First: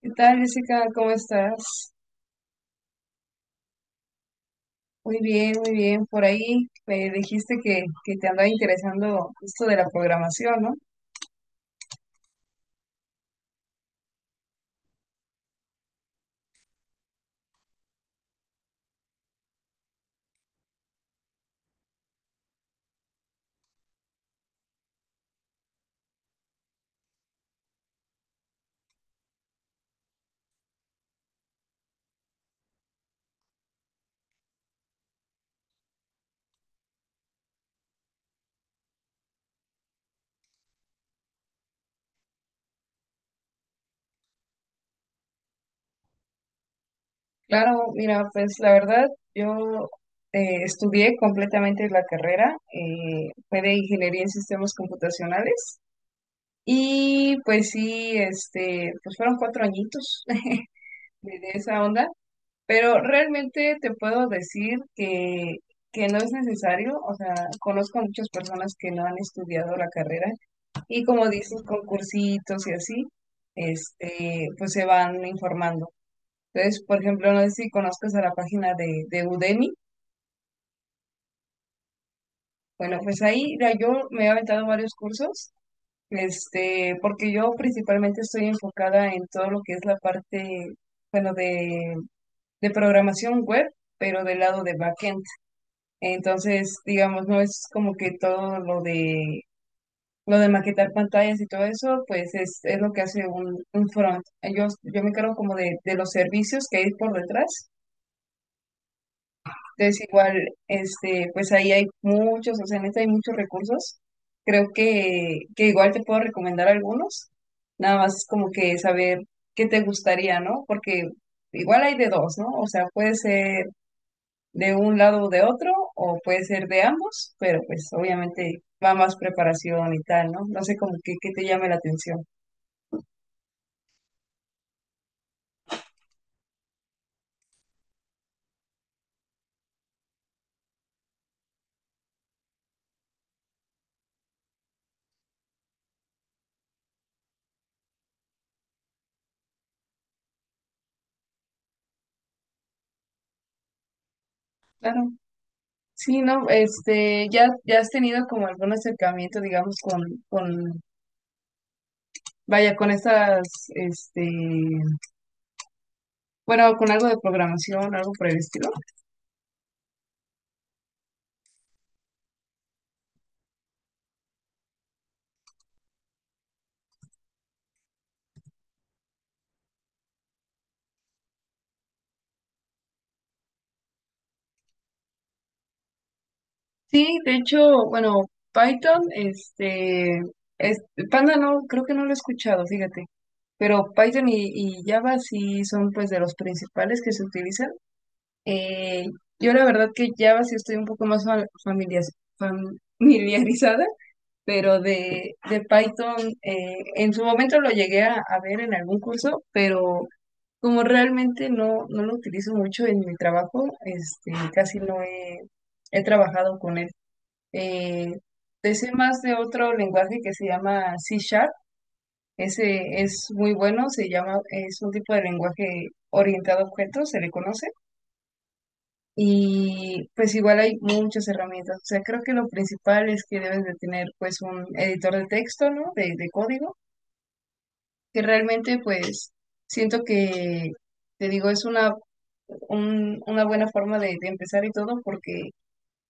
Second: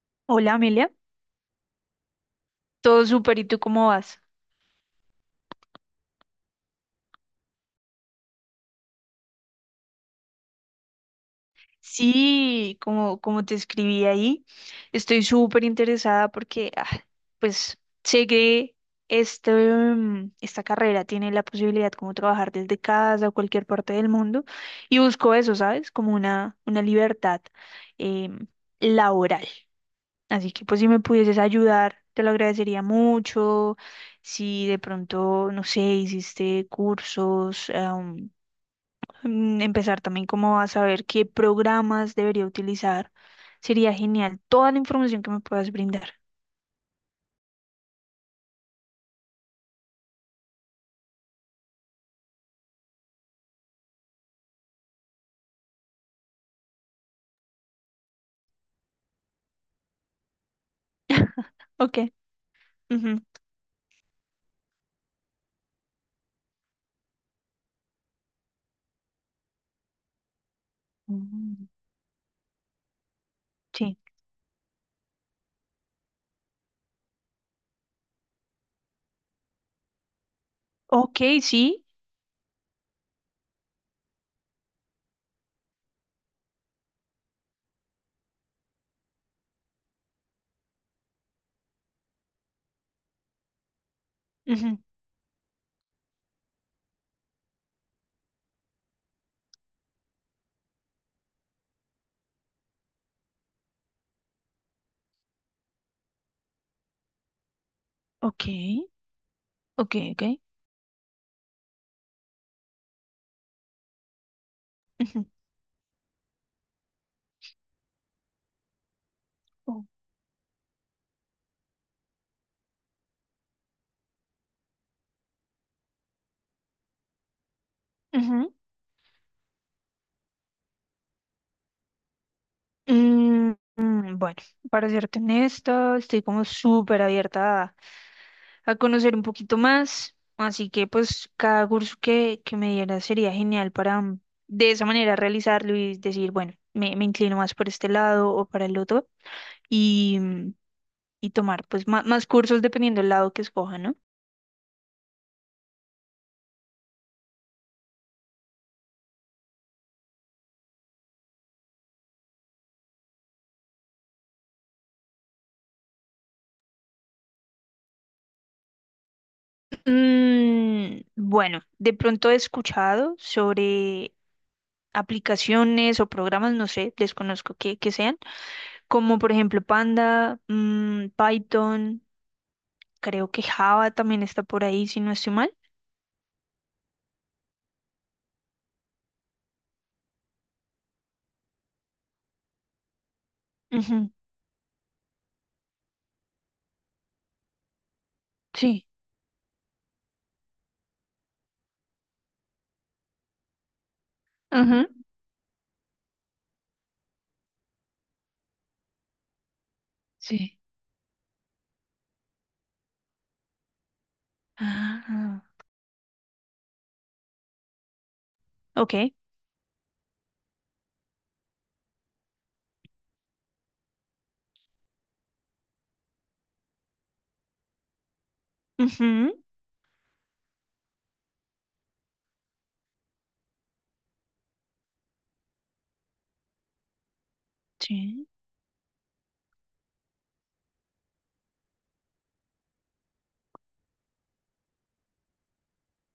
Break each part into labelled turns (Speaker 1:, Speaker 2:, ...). Speaker 1: ¿Qué tal,
Speaker 2: Hola
Speaker 1: Jessica?
Speaker 2: Amelia,
Speaker 1: ¿Cómo estás?
Speaker 2: todo súper, ¿y tú cómo vas?
Speaker 1: Muy bien, muy bien. Por ahí me dijiste que te andaba interesando esto de la programación, ¿no?
Speaker 2: Sí, como te escribí ahí, estoy súper interesada porque pues sé que esta carrera tiene la posibilidad como trabajar desde casa o cualquier parte del mundo y busco eso, ¿sabes? Como una libertad em, laboral. Así que pues si me pudieses ayudar, te lo agradecería mucho. Si de pronto, no sé, hiciste cursos. Empezar también como a saber qué programas debería utilizar. Sería genial toda la información que me puedas brindar.
Speaker 1: Claro, mira, pues la verdad, yo estudié completamente la carrera, fue de ingeniería en sistemas computacionales y pues sí, este, pues fueron cuatro añitos de esa
Speaker 2: Ok.
Speaker 1: onda, pero
Speaker 2: Ujú.
Speaker 1: realmente te puedo decir que no es necesario, o sea, conozco a muchas personas que no han estudiado la carrera. Y como dices,
Speaker 2: Mm.
Speaker 1: con cursitos y así,
Speaker 2: Sí.
Speaker 1: este, pues se van informando. Entonces, por ejemplo, no sé si conozcas a la página de Udemy.
Speaker 2: Ok, sí.
Speaker 1: Bueno, pues ahí ya yo me he aventado varios cursos, este, porque yo principalmente estoy enfocada en todo lo que es la parte, bueno, de programación web, pero del lado
Speaker 2: Ujú.
Speaker 1: de backend. Entonces, digamos, no es como que todo lo de lo de maquetar pantallas y todo eso, pues es lo que hace un front. Yo me encargo como de los servicios que hay por detrás.
Speaker 2: Ok. Ok,
Speaker 1: Entonces
Speaker 2: ok.
Speaker 1: igual, este, pues ahí hay muchos, o sea, en este hay muchos recursos. Creo
Speaker 2: Ujú.
Speaker 1: que igual te puedo recomendar algunos. Nada más es como que saber qué
Speaker 2: Oh.
Speaker 1: te gustaría, ¿no? Porque igual hay de dos, ¿no? O sea, puede ser de un lado o de otro, o puede ser de ambos, pero pues
Speaker 2: Ujú.
Speaker 1: obviamente va más preparación y tal, ¿no? No sé como que, qué te llame la atención.
Speaker 2: Mm, bueno, para serte honesta, estoy como súper abierta a conocer un poquito más. Así que pues cada curso que me diera sería genial para de esa manera realizarlo y decir, bueno, me inclino más por este lado o para el otro y y tomar pues más, cursos dependiendo del lado que escoja, ¿no?
Speaker 1: Claro, sí, no, este, ya, ya has tenido como algún acercamiento, digamos, con, vaya, con estas, este, bueno, con algo de programación, algo por el estilo.
Speaker 2: Bueno, de pronto he escuchado sobre aplicaciones o programas, no sé, desconozco qué sean como por ejemplo Panda, Python, creo que Java también está por ahí, si no estoy mal.
Speaker 1: Sí, de hecho, bueno, Python, este, es- Panda no, creo que no lo he escuchado, fíjate, pero Python y Java sí son pues de los principales que se utilizan.
Speaker 2: Sí,
Speaker 1: Eh, yo la verdad que Java sí estoy un poco más fa- familias- familiarizada, pero
Speaker 2: ajá,
Speaker 1: de Python en su momento lo llegué a ver en algún curso, pero
Speaker 2: sí.
Speaker 1: como realmente no, no lo utilizo mucho en mi trabajo, este, casi no
Speaker 2: Ah,
Speaker 1: he, he trabajado con él. Eh, te
Speaker 2: ok.
Speaker 1: sé más de otro lenguaje que se llama C Sharp. Ese es muy bueno, se llama, es un tipo de lenguaje orientado a objetos, se le conoce.
Speaker 2: Ujú,
Speaker 1: Y pues igual hay muchas herramientas. O sea, creo que lo principal es que debes de tener pues un editor de texto, ¿no? De código
Speaker 2: sí.
Speaker 1: que realmente pues siento que, te digo, es una, un- una buena forma de empezar y todo porque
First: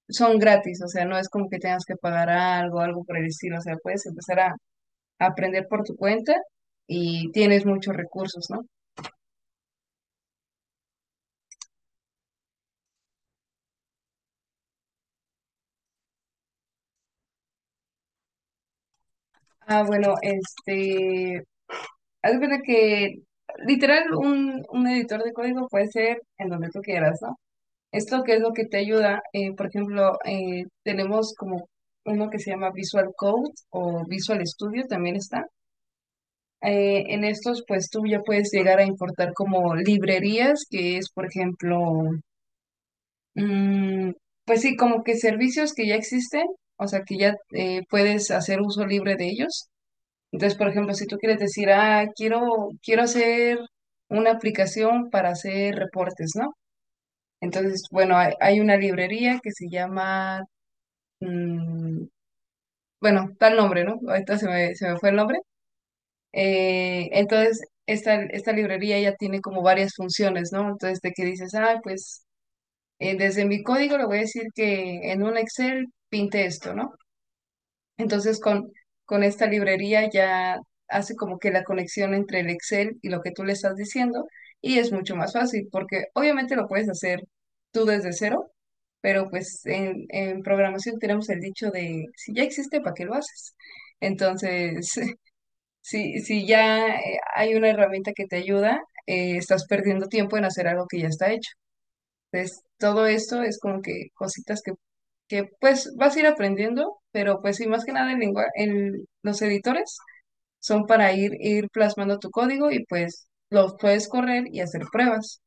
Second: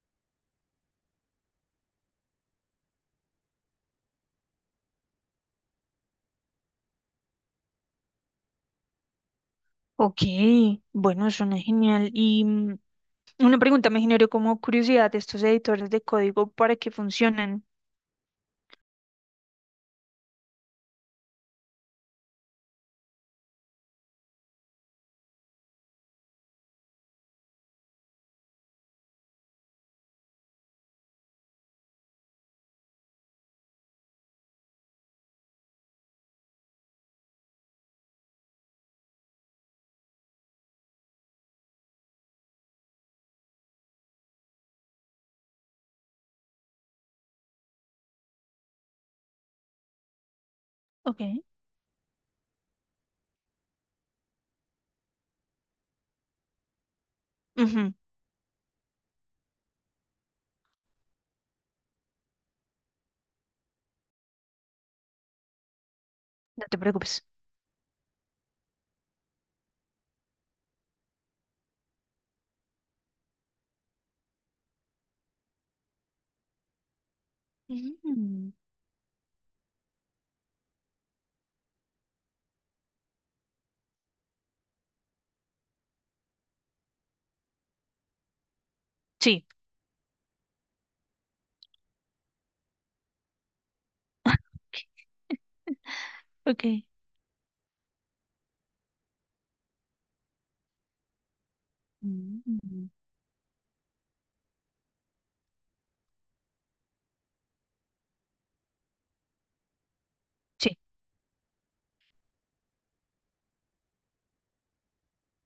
Speaker 1: son gratis, o sea, no es como que tengas que pagar algo, algo por el estilo, o sea, puedes empezar a aprender por tu cuenta y tienes muchos recursos, ¿no?
Speaker 2: Ok, bueno, suena genial. Y una pregunta me generó como curiosidad, ¿estos editores de código para qué funcionan?
Speaker 1: Ah, bueno, este, haz de cuenta que literal un editor de código puede ser en donde tú quieras, ¿no? Esto que es lo que te ayuda, por ejemplo, tenemos como uno que se llama Visual Code, o Visual Studio también está. En estos, pues tú ya puedes llegar a importar como librerías, que es, por ejemplo, mm, pues sí, como que servicios que ya existen, o sea, que ya puedes hacer uso libre de ellos. Entonces, por ejemplo, si tú
Speaker 2: Ok.
Speaker 1: quieres decir, ah, quiero hacer una aplicación para hacer reportes, ¿no? Entonces,
Speaker 2: Ujú.
Speaker 1: bueno, hay una librería que se llama mm, bueno, tal nombre, ¿no? Ahorita se me fue el nombre.
Speaker 2: No te preocupes.
Speaker 1: Entonces, esta librería ya tiene como varias funciones, ¿no? Entonces, de que dices, ah, pues desde mi código le voy a decir que en un Excel pinte esto, ¿no? Entonces,
Speaker 2: Mm.
Speaker 1: con esta librería ya hace como que la conexión entre el Excel y lo que tú le estás diciendo y es mucho más fácil porque obviamente lo puedes hacer tú desde cero, pero
Speaker 2: Sí,
Speaker 1: pues en programación tenemos el dicho de si ya existe, ¿para qué lo haces? Entonces, si, si
Speaker 2: ok.
Speaker 1: ya hay una herramienta que te ayuda, estás perdiendo tiempo en hacer algo que ya está hecho. Entonces,
Speaker 2: Mm.
Speaker 1: todo esto es como que cositas que pues vas a ir aprendiendo, pero pues sí, más que nada el lengua- el- los editores
Speaker 2: Sí.
Speaker 1: son para ir, ir plasmando tu código y pues los puedes correr y hacer pruebas,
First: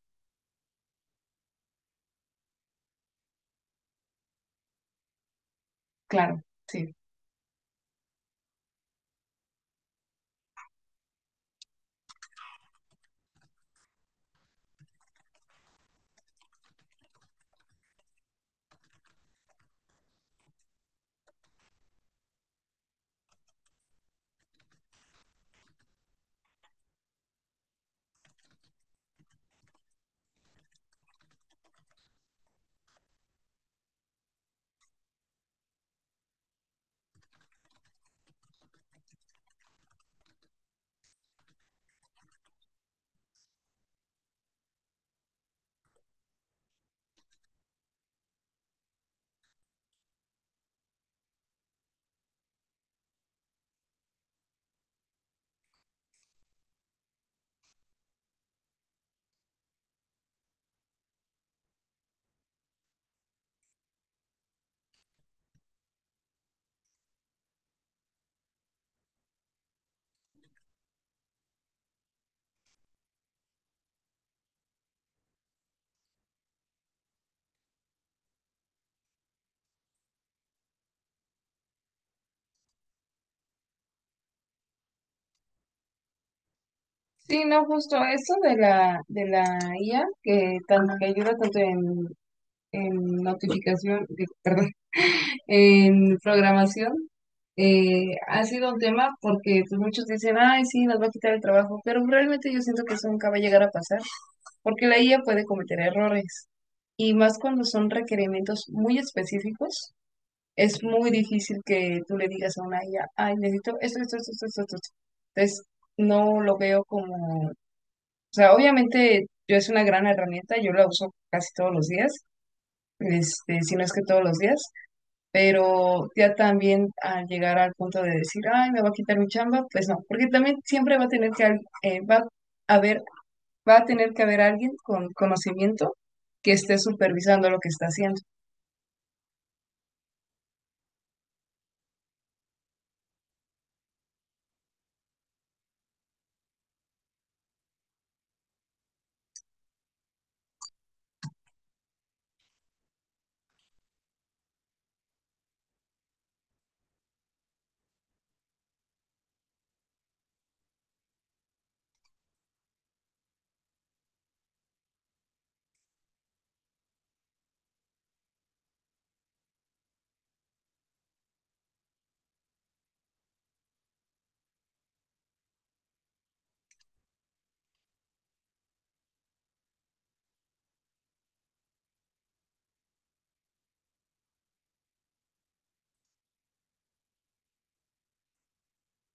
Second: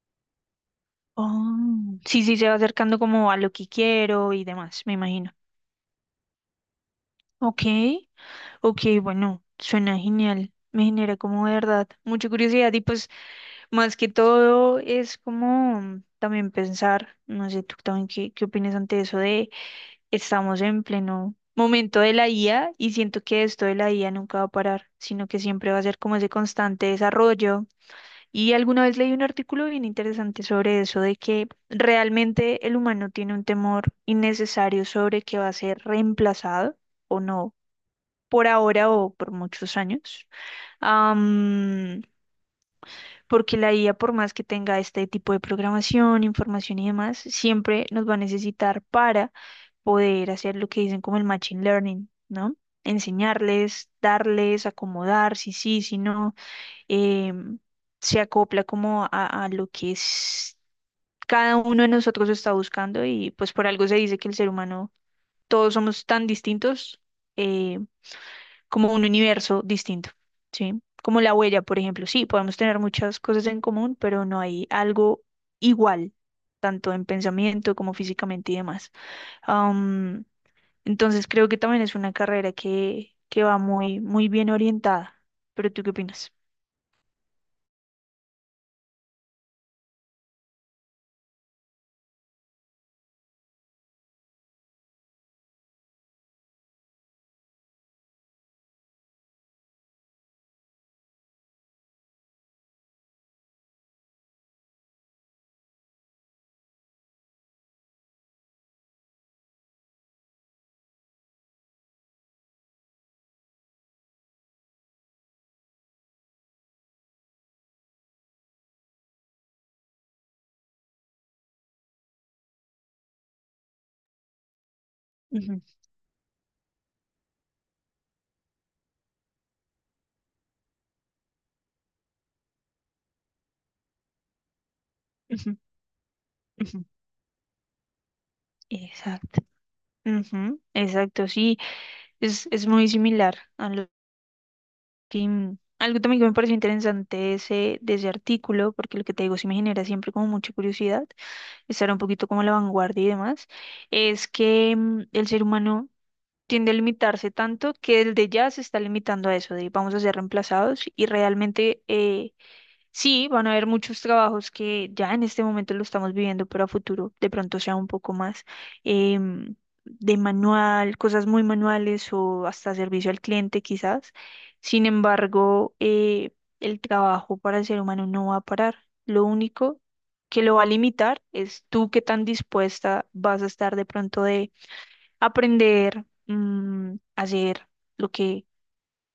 Speaker 2: Oh, sí, sí, se va acercando como a lo que quiero y demás, me imagino.
Speaker 1: claro, sí.
Speaker 2: Ok, ok, bueno, suena genial. Me genera como de verdad mucha curiosidad y pues... Más que todo es como también pensar, no sé, tú también qué opinas ante eso de estamos en pleno momento de la IA y siento que esto de la IA nunca va a parar, sino que siempre va a ser como ese constante desarrollo. Y alguna vez leí un artículo bien interesante sobre eso, de que realmente el humano tiene un temor innecesario sobre que va a ser reemplazado o no, por ahora o por muchos años porque la IA, por más que tenga este tipo de programación, información y demás, siempre nos va a necesitar para poder hacer lo que dicen como el machine learning, ¿no? Enseñarles, darles, acomodar, si sí, si no, em, se acopla como a lo que es cada uno de nosotros está buscando y pues por algo se dice que el ser humano, todos somos tan distintos. eh, Como un universo distinto, ¿sí? Como la huella, por ejemplo. Sí, podemos tener muchas cosas en común, pero no hay algo igual, tanto en pensamiento como físicamente y demás. Am, entonces creo que también es una carrera que va muy, muy bien orientada. ¿Pero tú qué opinas?
Speaker 1: Sí, no, justo eso de la IA, que, tan- que ayuda tanto en notificación, digo, perdón, en programación, ha sido un tema porque pues, muchos dicen, ay, sí, nos va a quitar el trabajo, pero realmente yo siento que eso nunca va a llegar a pasar, porque la IA puede cometer errores, y más cuando son requerimientos muy específicos, es muy difícil que tú le digas a una IA, ay, necesito esto, esto, esto, esto, esto. Esto". Entonces, no lo veo como, o sea, obviamente yo es una gran herramienta, yo la uso casi todos los días, este, si no es que todos los días,
Speaker 2: Ujú,
Speaker 1: pero ya también al llegar al punto de decir, ay, me va a quitar mi chamba, pues no, porque también siempre va a tener que, al- va a haber, va a tener que haber alguien con
Speaker 2: ujú,
Speaker 1: conocimiento que esté
Speaker 2: ujú.
Speaker 1: supervisando lo que está haciendo.
Speaker 2: Exacto. Ujú, exacto, sí, es muy similar a lo que... Algo también que me pareció interesante de ese artículo, porque lo que te digo sí me genera siempre como mucha curiosidad, estar un poquito como a la vanguardia y demás, es que el ser humano tiende a limitarse tanto que el de ya se está limitando a eso, de vamos a ser reemplazados y realmente... sí, van a haber muchos trabajos que ya en este momento lo estamos viviendo, pero a futuro de pronto sea un poco más em, de manual, cosas muy manuales o hasta servicio al cliente quizás. Sin embargo, el trabajo para el ser humano no va a parar. Lo único que lo va a limitar es tú qué tan dispuesta vas a estar de pronto de aprender, hacer. Lo que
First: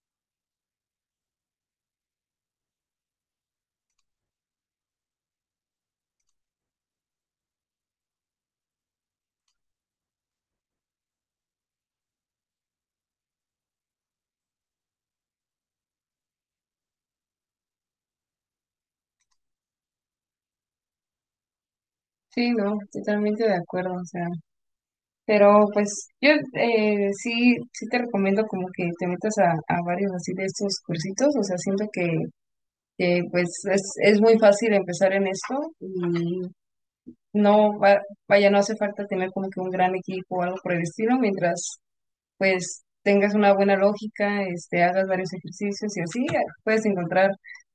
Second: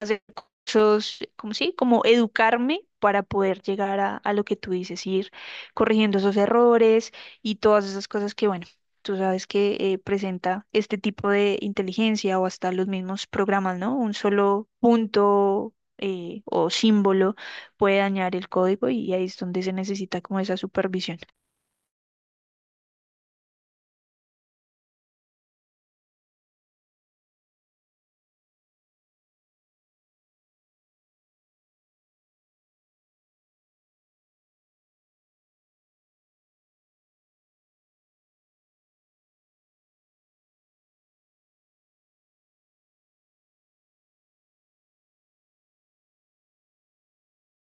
Speaker 2: Hacer cosas, como sí, como educarme para poder llegar a lo que tú dices, ir corrigiendo esos errores y todas esas cosas que, bueno, tú sabes que presenta este tipo de inteligencia o hasta los mismos programas, ¿no? Un solo punto. O símbolo puede dañar el código y ahí es donde se necesita como esa supervisión.
Speaker 1: Sí, no, totalmente de acuerdo, o sea, pero pues yo sí, sí te recomiendo como que te metas a varios así de estos cursitos, o sea, siento que, pues es muy fácil empezar en esto y no, va- vaya, no hace falta tener como que un gran equipo o algo por el estilo, mientras pues tengas una buena lógica, este, hagas varios ejercicios y así puedes encontrar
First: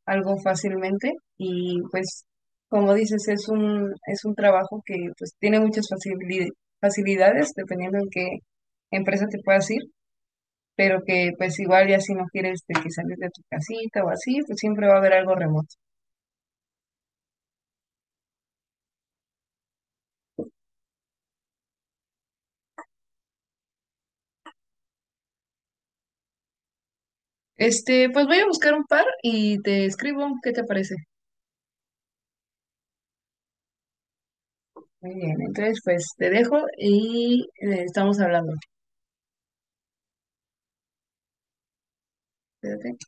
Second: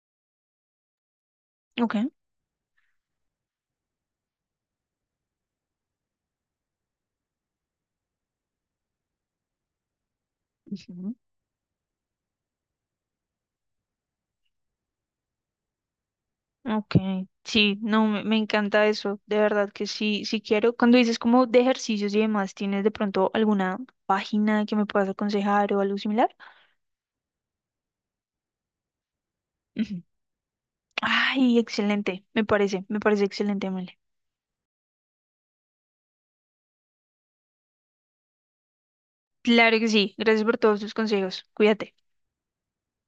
Speaker 1: algo fácilmente y
Speaker 2: Ok.
Speaker 1: pues como dices, es un trabajo que pues tiene muchas facilidades, facilidades dependiendo en qué empresa te puedas ir, pero que pues igual ya si no quieres de que salir de tu casita o así, pues siempre va a haber algo remoto.
Speaker 2: Ok, sí, no, me encanta eso, de verdad que sí, sí quiero. Cuando dices como de ejercicios y demás, ¿tienes de pronto alguna página que me puedas aconsejar o algo similar?
Speaker 1: Este, pues voy a buscar un par y te
Speaker 2: Ujú.
Speaker 1: escribo, ¿qué te parece?
Speaker 2: Ay, excelente, me parece excelente, Male.
Speaker 1: Muy bien, entonces pues te dejo y estamos hablando.
Speaker 2: Claro que sí, gracias por todos tus consejos, cuídate.
Speaker 1: Cuídate.